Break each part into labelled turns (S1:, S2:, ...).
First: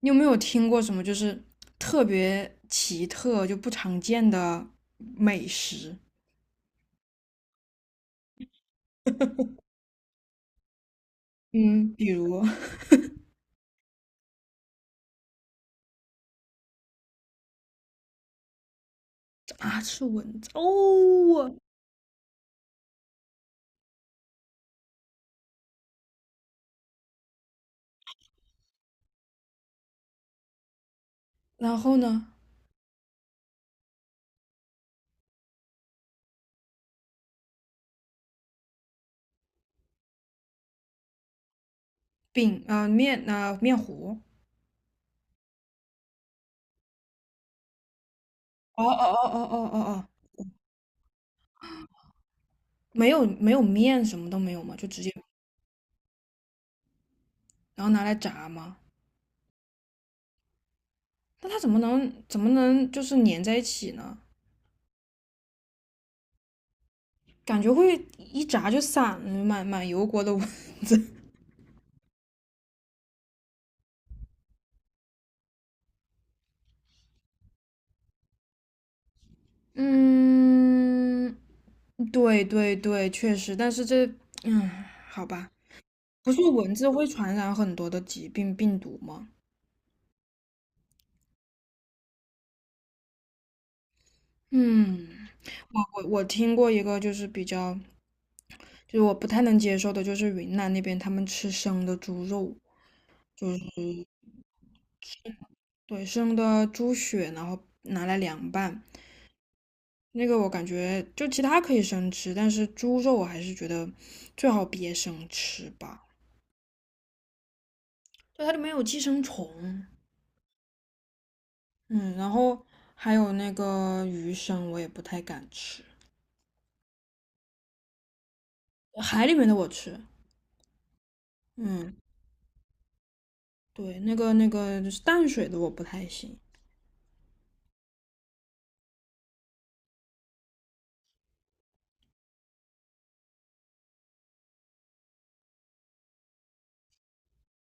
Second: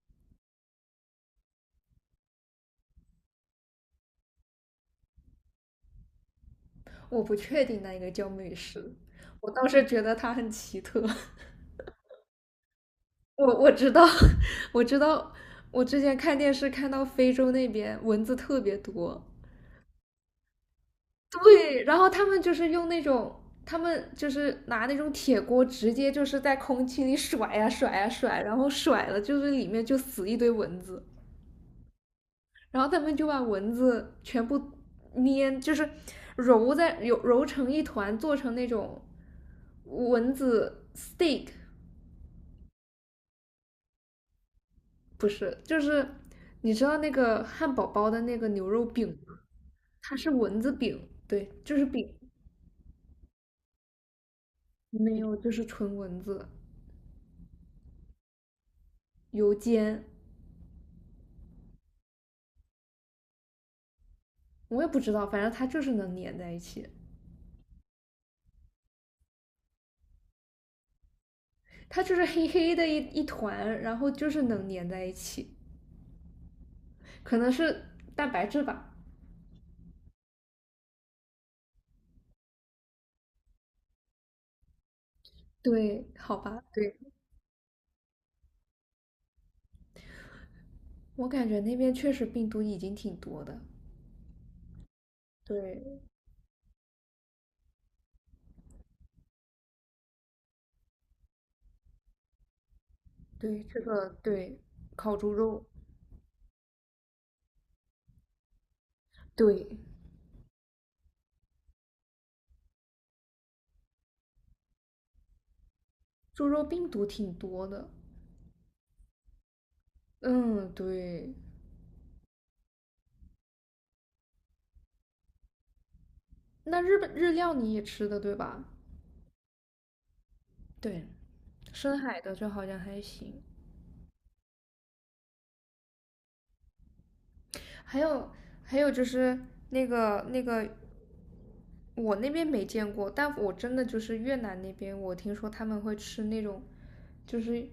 S1: 你有没有听过什么就是特别奇特就不常见的美食？
S2: 我不确定那个叫美食，我 倒是觉得它很奇特。
S1: 嗯，比如
S2: 我知道，我知道，我之前看电视看到非洲那边蚊子特别多，
S1: 啊，吃蚊子，哦。
S2: 对，然后他们就是用那种。他们就是拿那种铁锅，直接就是在空气里甩呀、甩呀、甩，然后甩了就是里面就死一堆蚊子，
S1: 然后呢？
S2: 然后他们就把蚊子全部粘，就是揉揉成一团，做成那种蚊子 steak，
S1: 饼啊、面啊、面糊。
S2: 不是，就是你知道那个汉堡包的那个牛
S1: 哦
S2: 肉
S1: 哦
S2: 饼
S1: 哦
S2: 吗？
S1: 哦哦哦哦，
S2: 它是蚊子饼，对，就是饼，
S1: 没有没有面，什么都没有嘛，就直接
S2: 没有，就是纯蚊子
S1: 然后拿来炸嘛。
S2: 油煎，
S1: 那它怎么能就是粘在一起呢？
S2: 我也不知道，反正它就是能粘在一起，
S1: 感觉会一炸就散了，满满油锅的 蚊子。
S2: 它就是黑黑的一团，然后就是能粘在一起，可能是蛋白质吧。
S1: 嗯，对对对，确实，但是这，嗯，好吧。
S2: 对，
S1: 不
S2: 好
S1: 是
S2: 吧，
S1: 蚊子
S2: 对，
S1: 会传染很多的疾病病毒吗？
S2: 我感觉那边确实病毒已经挺多的。
S1: 嗯，我
S2: 对
S1: 我我听过一个就是比较，就是我不太能接受的，就是云南那边他们吃生的猪肉，就是
S2: 对，这个对，烤猪肉，
S1: 对生的猪血，然后拿来凉拌。
S2: 对，
S1: 那个我感觉就其他可以生吃，但是猪肉我还是觉得最好别生吃吧，
S2: 猪肉病毒挺多的。
S1: 就它里面有寄生虫。
S2: 嗯，对，
S1: 嗯，然后还有那个鱼生，我也不太敢吃。
S2: 那日本日料你也吃的对吧？
S1: 海里面的我吃，
S2: 对，
S1: 嗯，
S2: 深海的就好像还行。
S1: 对，那个就是淡水的我不太行。
S2: 还有还有就是那个，我那边没见过，但我真的就是越南那边，我听说他们会吃那种，就是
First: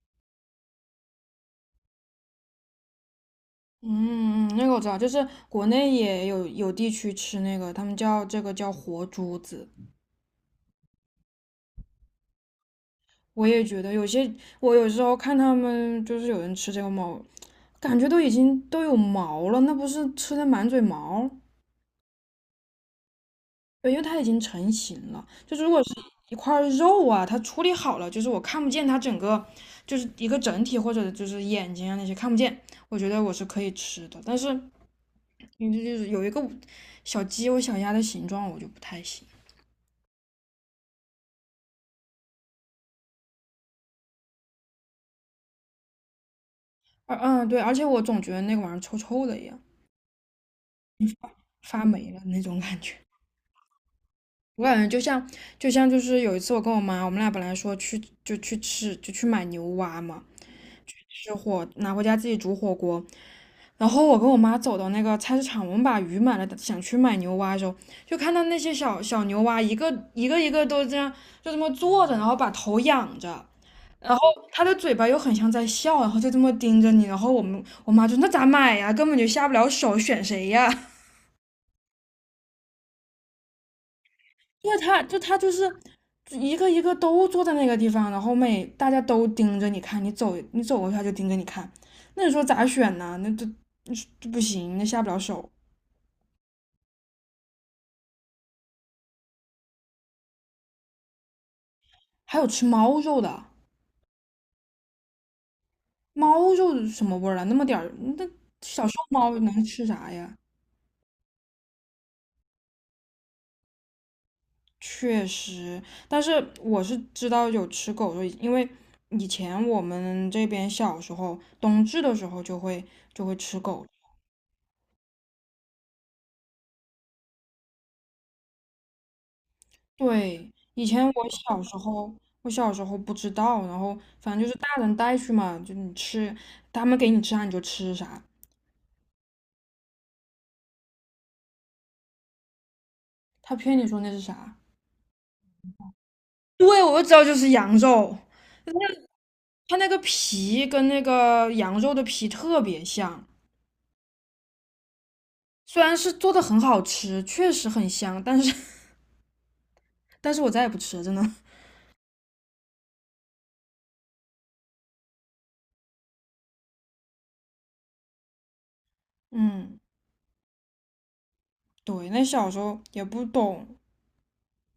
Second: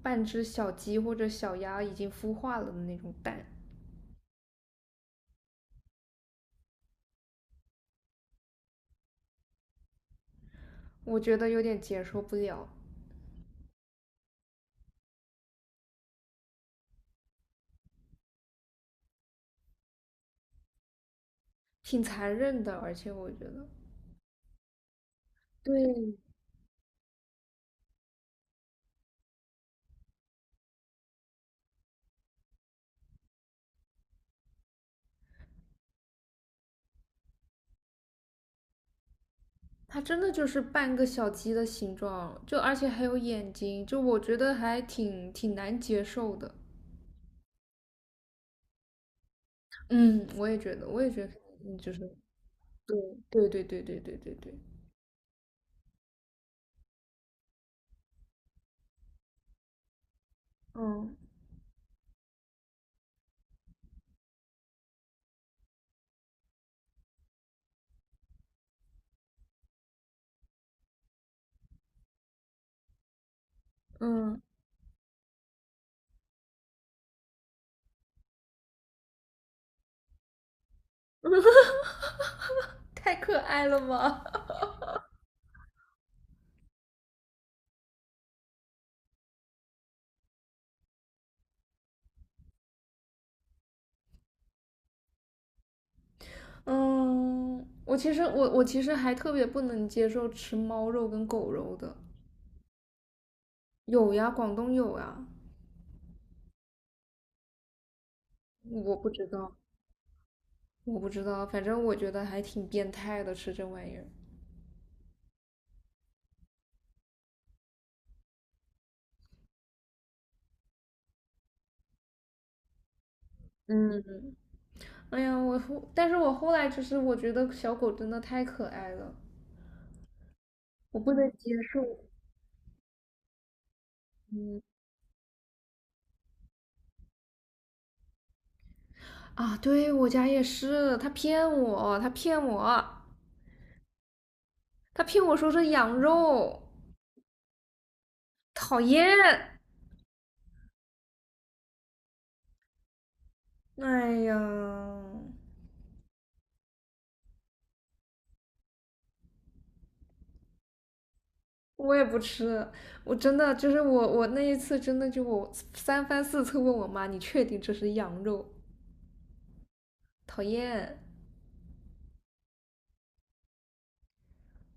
S2: 半只小鸡或者小鸭已经孵化了的那种蛋，
S1: 嗯嗯，那个我知道，就是国内也有有地区吃那个，他们叫这个叫活珠子。
S2: 我觉得有点接受不了，
S1: 我也觉得有些，我有时候看他们就是有人吃这个毛，感觉都已经都有毛了，那不是吃的满嘴毛？
S2: 挺残忍的，而且我觉得，
S1: 对，因为它已经成型了。就是如果是
S2: 对，
S1: 一块肉啊，它处理好了，就是我看不见它整个，就是一个整体或者就是眼睛啊那些看不见，我觉得我是可以吃的。但是你就是有一个小鸡或小鸭的形状，我就不太行。
S2: 它真的就是半个小鸡的形状，就而且还有眼睛，就我觉得还挺难接受的。
S1: 嗯，对，而且我总觉得那个玩意儿臭臭的一样，
S2: 嗯，我也觉得，我也觉得，嗯，
S1: 发
S2: 就是
S1: 霉了那种感觉。
S2: 对对对对对对对对，
S1: 我感觉就像，就是有一次我跟我妈，我们俩本来说去就去买牛蛙嘛，
S2: 嗯
S1: 吃火拿回家自己煮火锅。然后我跟我妈走到那个菜市场，我们把鱼买了，想去买牛蛙的时候，就看到那些小小牛蛙，一个一个都这样，就这么坐着，然后把头仰着，然后
S2: 嗯，
S1: 它的嘴巴又很像在笑，然后就这么盯着你。然后我妈就那咋买呀？根本就下不了手，选谁呀？
S2: 太可爱了吧。
S1: 因为它就是一个一个都坐在那个地方，然后每大家都盯着你看，你走过去它就盯着你看，那你说咋选呢？那这这不行，那下不了手。
S2: 嗯，我其实还特别不能接受吃猫肉跟狗肉的，
S1: 还有吃猫肉的。
S2: 有呀，广东有呀，
S1: 猫肉什么味儿啊？那么点儿，那小时
S2: 我
S1: 候
S2: 不知
S1: 猫
S2: 道，
S1: 能吃啥呀？
S2: 我不知道，反正我觉得还挺变态的，吃这玩意儿。
S1: 确实，但是我是知道有吃狗肉，因为以前我们这边小时候冬至的时候就会吃狗。
S2: 嗯哎呀，但是我后来就是我觉得小狗真的太可爱了，
S1: 对，以
S2: 我
S1: 前
S2: 不
S1: 我
S2: 能接
S1: 小时
S2: 受。
S1: 候我小时候不知道，然后反正就是
S2: 嗯
S1: 大人带去嘛，就你吃，他们给你吃啥你就吃啥。
S2: 啊，对我家也是，他骗我，他骗我，
S1: 他骗你说那是啥？
S2: 他骗我说是羊肉，
S1: 对，我就知道就是羊肉，
S2: 讨厌。
S1: 它那个皮跟那个羊肉的皮特别像。
S2: 哎呀，
S1: 虽然是做的很好吃，确实很香，但是 但是我再也不吃了，真的。
S2: 我也不吃，我真的就是我那一次真的就我三番四次问我妈，你确定这是羊肉？
S1: 嗯，
S2: 讨厌。
S1: 对，那小时候也不懂，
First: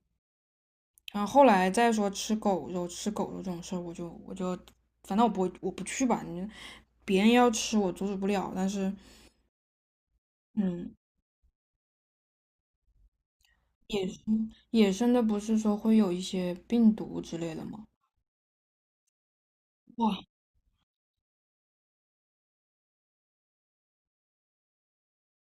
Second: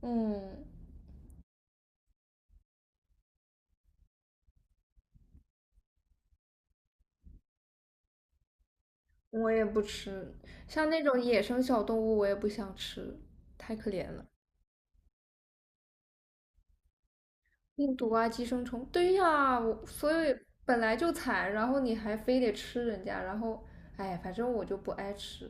S2: 嗯，
S1: 然后后来再说吃狗肉、吃狗肉这种事儿，我就反正我不去吧，你别人要吃我阻止不了，但是
S2: 我也不吃，像
S1: 嗯，
S2: 那种野生小动物我也不想吃，太可怜了。
S1: 野生的不是说会有一些病毒之类的吗？
S2: 病毒啊，寄生虫，对呀，我所
S1: 哇，
S2: 以本来就惨，然后你还非得吃人家，然后，哎，反正我就不爱吃。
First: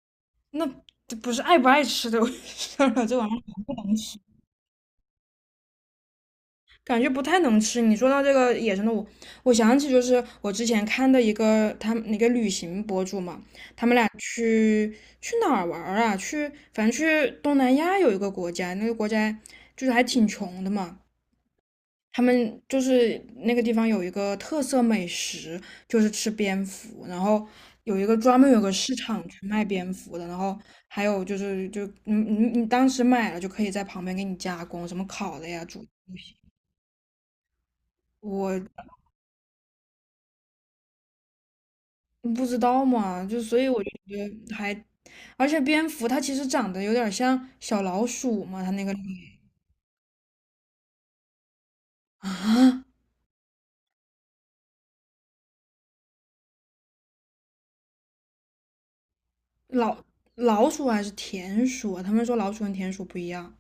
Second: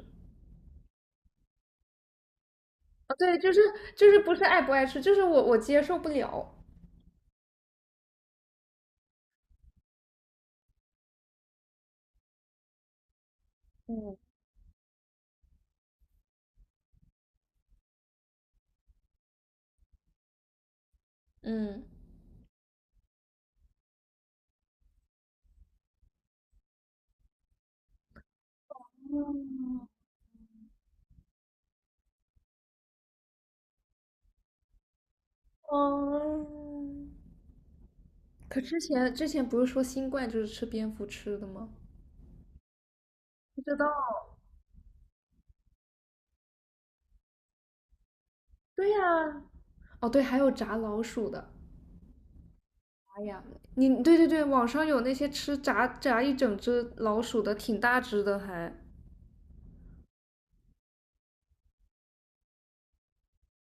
S1: 那这不是爱不爱吃的 事儿了，
S2: 啊，
S1: 这玩意
S2: 对，就
S1: 儿。
S2: 是就是不是爱不爱吃，就是我接受不了。
S1: 感觉不太能吃。你说到这个野生的，我我想起就是我之前看的一个他们那个旅行博主嘛，他们俩
S2: 嗯
S1: 去去哪儿玩儿啊？去反正去东南亚有一个国家，那个国家就是还挺穷的嘛。
S2: 嗯
S1: 他们就是那个地方有一个特色美食，就是吃蝙蝠，然后有一个专门有个市场去卖
S2: 嗯
S1: 蝙蝠的，然后还有就是就你当时买了就可以在旁边给你加工，什么烤的呀、煮
S2: 嗯，可之
S1: 我
S2: 前之前不是说新冠就是吃蝙蝠吃的吗？
S1: 你不知道嘛，就所
S2: 不
S1: 以
S2: 知
S1: 我觉
S2: 道。
S1: 得还，而且蝙蝠它其实长得有点像小老鼠嘛，它那
S2: 对
S1: 个脸
S2: 呀，哦对，还有炸老鼠的。
S1: 啊。
S2: 哎呀，你对对对，网上有那些吃炸一整只老鼠的，挺大只的还。
S1: 老老鼠还是田鼠啊？他们说老鼠跟田鼠不一样，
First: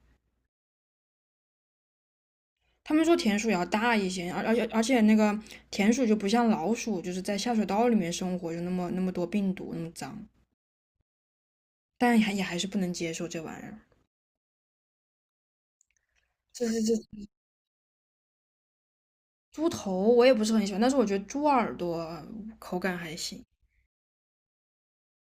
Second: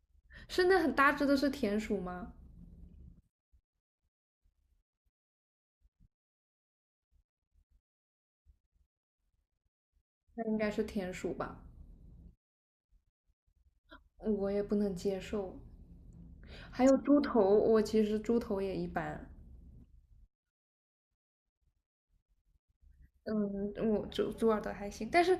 S2: 是那很大只的是田鼠吗？
S1: 他们说田鼠也要大一些，而且那个田鼠就不像老鼠，就是在下水道里面生活，就那么那么多病毒，那么脏，
S2: 那应该是田鼠吧，
S1: 但还也还是不能接受这玩意儿。
S2: 我也不能接受。
S1: 这
S2: 还有
S1: 这
S2: 猪
S1: 这
S2: 头，我其实猪头也一般。
S1: 猪头我也不是很喜欢，但是我觉得猪耳朵口感还行。
S2: 嗯，我猪耳朵还行，但是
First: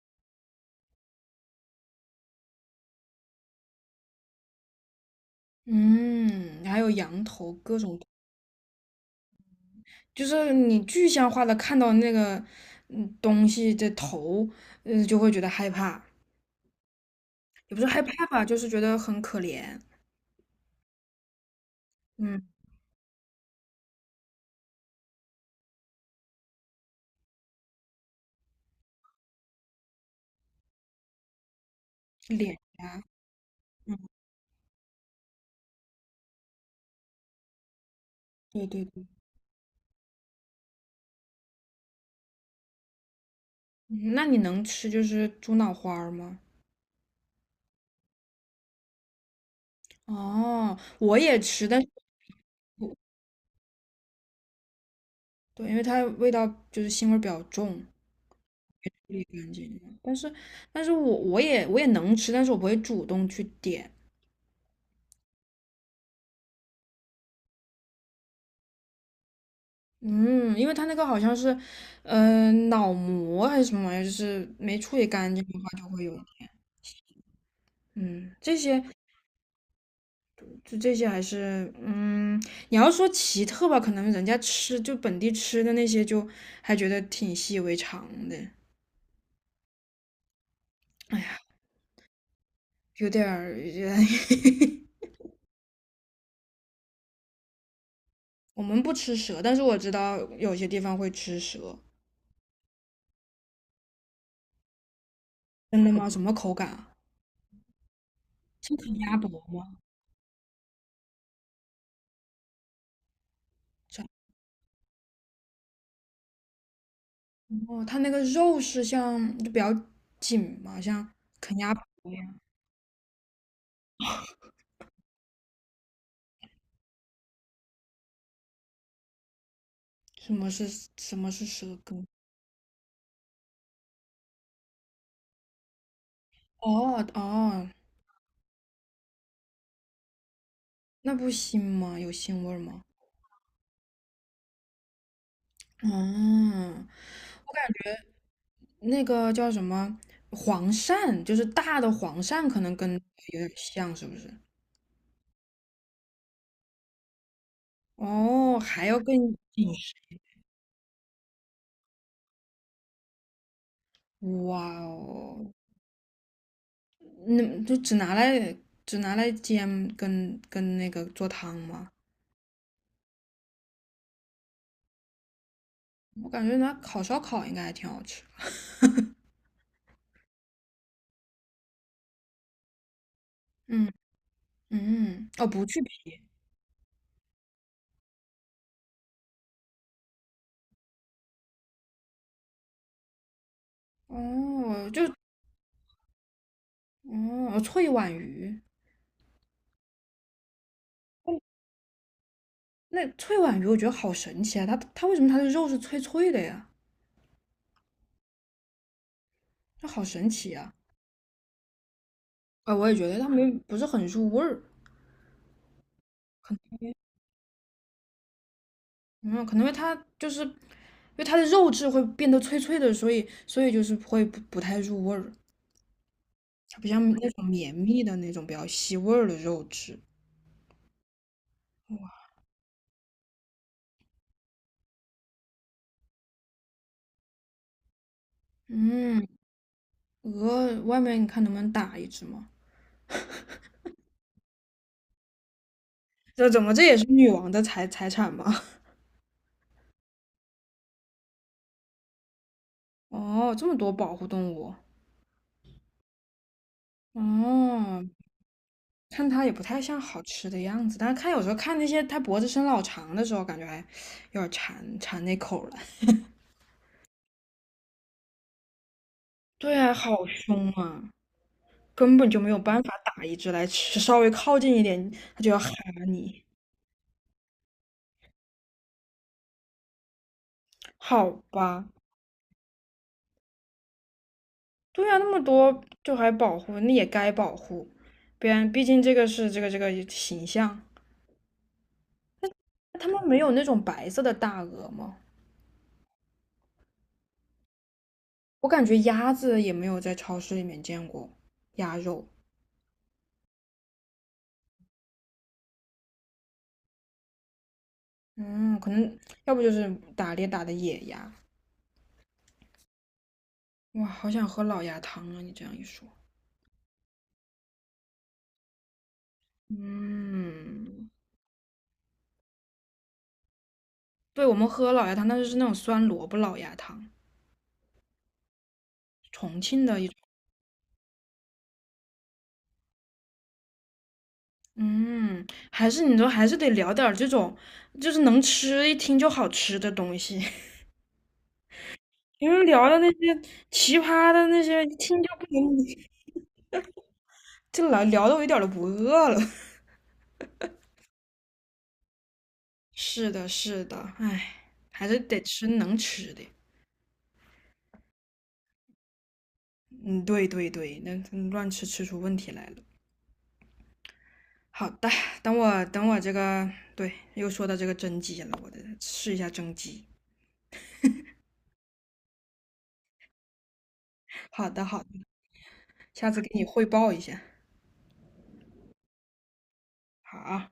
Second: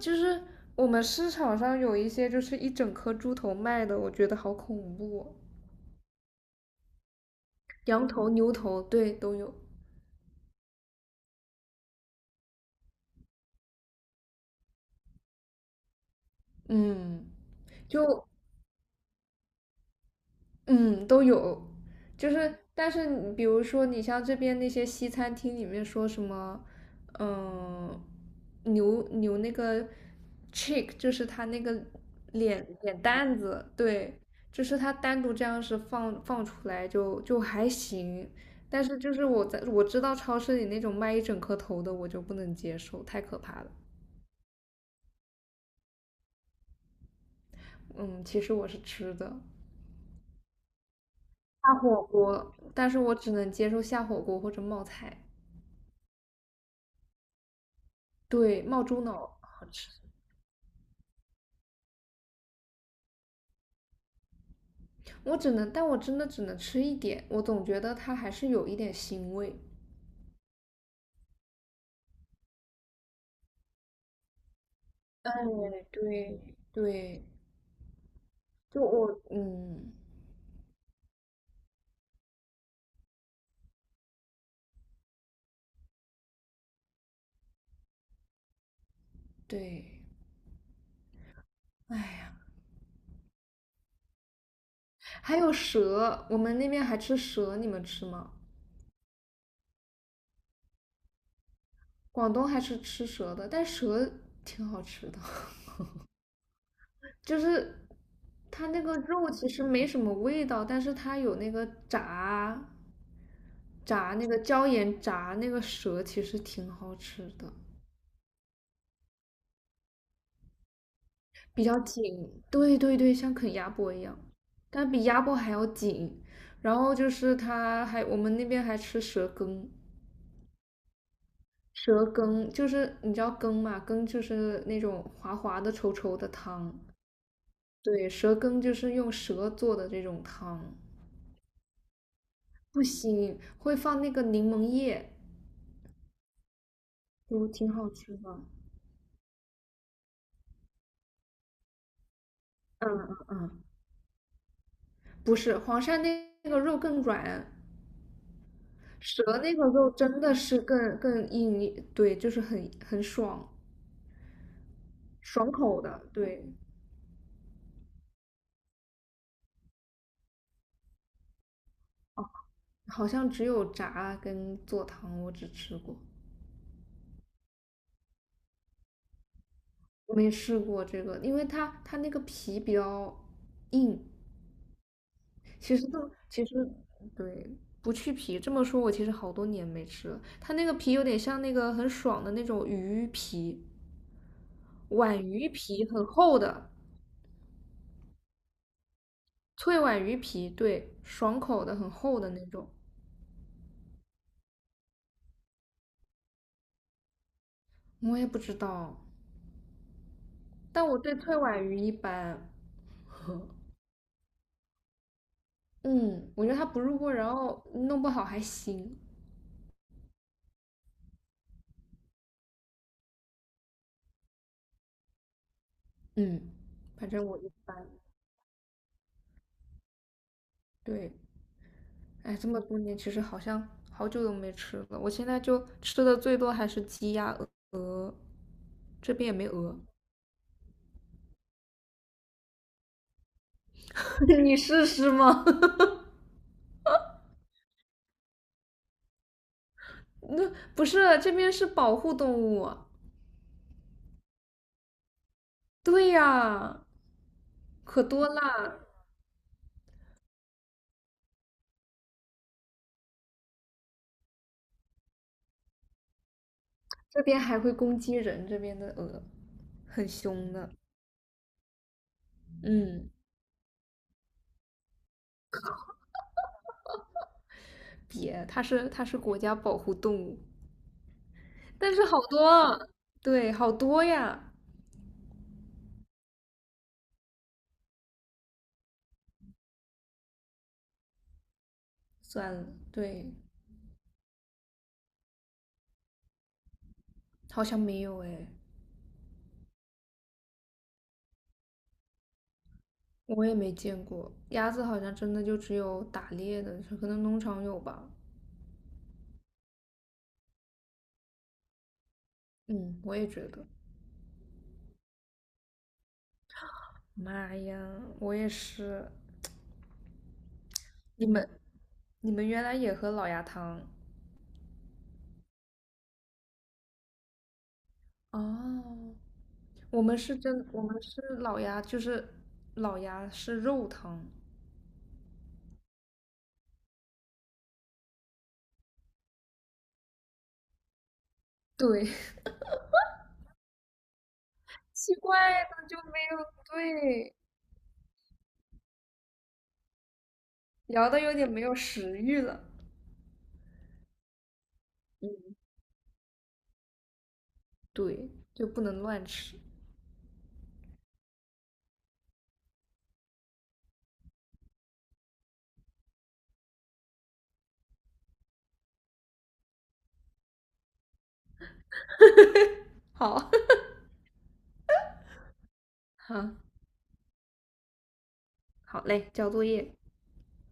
S2: 就是我们市场上有一些就是一整颗猪头卖的，我觉得好恐怖哦。
S1: 嗯，还有羊头，各种。
S2: 羊头、牛头，对，都有。
S1: 就是你具象化的看到那个东西的头，嗯，就会觉得害怕，
S2: 嗯，
S1: 也不是害怕
S2: 就
S1: 吧，就是觉得很可怜。
S2: 嗯，都有，就
S1: 嗯，
S2: 是但是你比如说你像这边那些西餐厅里面说什么，嗯、牛那个 chick 就是他那个
S1: 脸
S2: 脸
S1: 呀，
S2: 蛋子，对，就是他单独这样是放出来就还行，
S1: 对
S2: 但
S1: 对
S2: 是
S1: 对。
S2: 就是我知道超市里那种卖一整颗头的我就不能接受，太可怕了。
S1: 嗯，那你能吃就是猪脑花儿吗？
S2: 嗯，其实我是吃的
S1: 哦，我也吃，
S2: 下
S1: 但是
S2: 火锅，但
S1: 我
S2: 是我只能接受下火锅或者冒菜。
S1: 对，因为它味道就是腥味儿比较重，
S2: 对，冒猪
S1: 也
S2: 脑
S1: 干
S2: 好
S1: 净。
S2: 吃，
S1: 但是，但是我也我也能吃，但是我不会主动去点。
S2: 我只能，但我真的只能吃一点，我总觉得它还是有一点腥味。
S1: 嗯，因为它那个好像是，嗯，脑膜还是什么玩意儿，就是没处理干净的话
S2: 对
S1: 就会有一
S2: 对
S1: 点。
S2: 对，
S1: 嗯，这
S2: 就
S1: 些
S2: 我嗯
S1: 就这些还是，嗯，你要说奇特吧，可能人家吃就本地吃的那些就还觉得挺习以为常的。
S2: 对，
S1: 哎呀，
S2: 哎呀，
S1: 有点儿，
S2: 还有蛇，我们那边还吃蛇，你们吃吗？
S1: 我们不吃蛇，但是我知道有些地方会吃蛇。
S2: 广东还是吃蛇的，但蛇挺好吃的，
S1: 真的吗？什么口感啊？
S2: 就是它
S1: 是
S2: 那
S1: 烤
S2: 个
S1: 鸭脖
S2: 肉其实
S1: 吗？
S2: 没什么味道，但是它有那个炸
S1: 是啊。
S2: 炸那个椒盐炸那个蛇，其实挺好吃的。
S1: 哦，它那个肉是像就比较紧嘛，像啃
S2: 比
S1: 鸭
S2: 较
S1: 脖一样。
S2: 紧，对对对，像啃鸭脖一样，但比鸭脖还要紧。然后就是我们那边还吃蛇羹，
S1: 什么是什么是蛇
S2: 蛇
S1: 羹？
S2: 羹就是你知道羹嘛，羹就是那种滑滑的、稠稠的汤。
S1: 哦哦，
S2: 对，蛇羹就是用蛇做的这种汤，
S1: 那不腥吗？有腥味儿
S2: 不
S1: 吗？
S2: 腥，会放那个柠檬叶，
S1: 嗯，
S2: 就
S1: 我感
S2: 挺好吃的。
S1: 觉那个叫什么黄鳝，就是大的黄鳝，可能跟
S2: 嗯嗯
S1: 有点
S2: 嗯，
S1: 像，是不是？
S2: 不是，黄鳝那个肉更软，
S1: 哦，还要更
S2: 蛇那个
S1: 紧
S2: 肉
S1: 实。
S2: 真的是更硬对，就是很爽。
S1: 哇哦，
S2: 爽口的，对，
S1: 那就只拿来煎跟那个做汤吗？
S2: 好像只有炸跟做汤我只吃过，
S1: 我感觉拿烤烧烤应该还挺好吃的。
S2: 没试过这个，因为它那个皮比较
S1: 嗯
S2: 硬。
S1: 嗯，哦，不
S2: 其
S1: 去
S2: 实
S1: 皮。
S2: 这其实对，不去皮，这么说我其实好多年没吃了。它那个皮有点像那个很爽的那种鱼皮，
S1: 哦，就
S2: 皖鱼皮很厚的，
S1: 哦，脆皖鱼。
S2: 脆皖鱼皮，对，爽口的很厚的那种。
S1: 那脆皖鱼我觉得好神奇啊，它它为什么它的肉是脆脆的呀？
S2: 我也不知道，
S1: 那好神奇啊！
S2: 但我对脆皖鱼一般。
S1: 哎，我也觉得它没不是很入味儿，
S2: 嗯，我觉得它不入味儿然后弄不好还腥。
S1: 嗯，可能因为它就是因为它的肉质会变得脆脆的，所以就是会不太入味儿，
S2: 嗯，
S1: 它不
S2: 反
S1: 像
S2: 正
S1: 那
S2: 我
S1: 种
S2: 一
S1: 绵
S2: 般，
S1: 密的那种比较吸味儿的肉质。
S2: 对，哎，这么多年其实好像好久都没吃了，我现在就吃的最多还是鸡鸭鹅，这边
S1: 嗯，
S2: 也没鹅，
S1: 鹅外面你看能不能打一只吗？
S2: 你试试吗？
S1: 这怎么这也是女王的财产吗？
S2: 那不是这边是保护动物，
S1: 哦，这么多保护动物。
S2: 对呀，可
S1: 哦，
S2: 多啦，
S1: 看它也不太像好吃的样子，但是看有时候看那些它脖子伸老长的时候，感觉还有点馋那口了。
S2: 这边还会攻击人，这边的鹅
S1: 对啊，
S2: 很
S1: 好
S2: 凶
S1: 凶
S2: 的，
S1: 啊，根本就没有办法
S2: 嗯，
S1: 打一只来吃，稍微靠近一点它就要哈你。
S2: 别，它是国家保护动物，
S1: 好吧，
S2: 但是好多啊，对，好多呀，
S1: 对啊，那么多就还保护，那也该保护，不然毕竟这个是这个形象。
S2: 算了，
S1: 他们
S2: 对，
S1: 没有那种白色的大鹅吗？
S2: 好像没有哎。
S1: 我感觉鸭子也没有在超市里面见过鸭肉。
S2: 我也没见过，鸭子好像真的就只有打猎的，可能农场有吧。
S1: 嗯，可能要不就是打猎打的野鸭。
S2: 嗯，我也觉得。
S1: 哇，好想喝老鸭汤啊！你这样一说，
S2: 妈呀，我也是。
S1: 嗯，
S2: 你们，你们原来也喝老鸭汤
S1: 对，我们喝老鸭汤，但是是那种酸萝卜老鸭汤，
S2: 哦？
S1: 重庆的一种。
S2: 我们是老鸭，就是老鸭是肉汤。
S1: 嗯，还是你说还是得聊点儿这种，就是能吃一听就好吃的东西。
S2: 对，
S1: 因为聊的那些奇葩的那些，一
S2: 奇
S1: 听就不
S2: 怪的就
S1: 能，
S2: 没有，对，
S1: 这聊聊的我一点儿都不饿了。
S2: 聊的有点没有食欲了。
S1: 是的，是的，唉，还是得
S2: 嗯，
S1: 吃能吃的。
S2: 对，就不能乱吃。
S1: 嗯，对对对，那嗯乱吃吃出问题来了。好的，等我这个，对，又说到这个蒸鸡了，我得试一下蒸鸡。
S2: 好，
S1: 好的好的，下
S2: 好，
S1: 次给你汇报一下。
S2: 好嘞，交作业。
S1: 好啊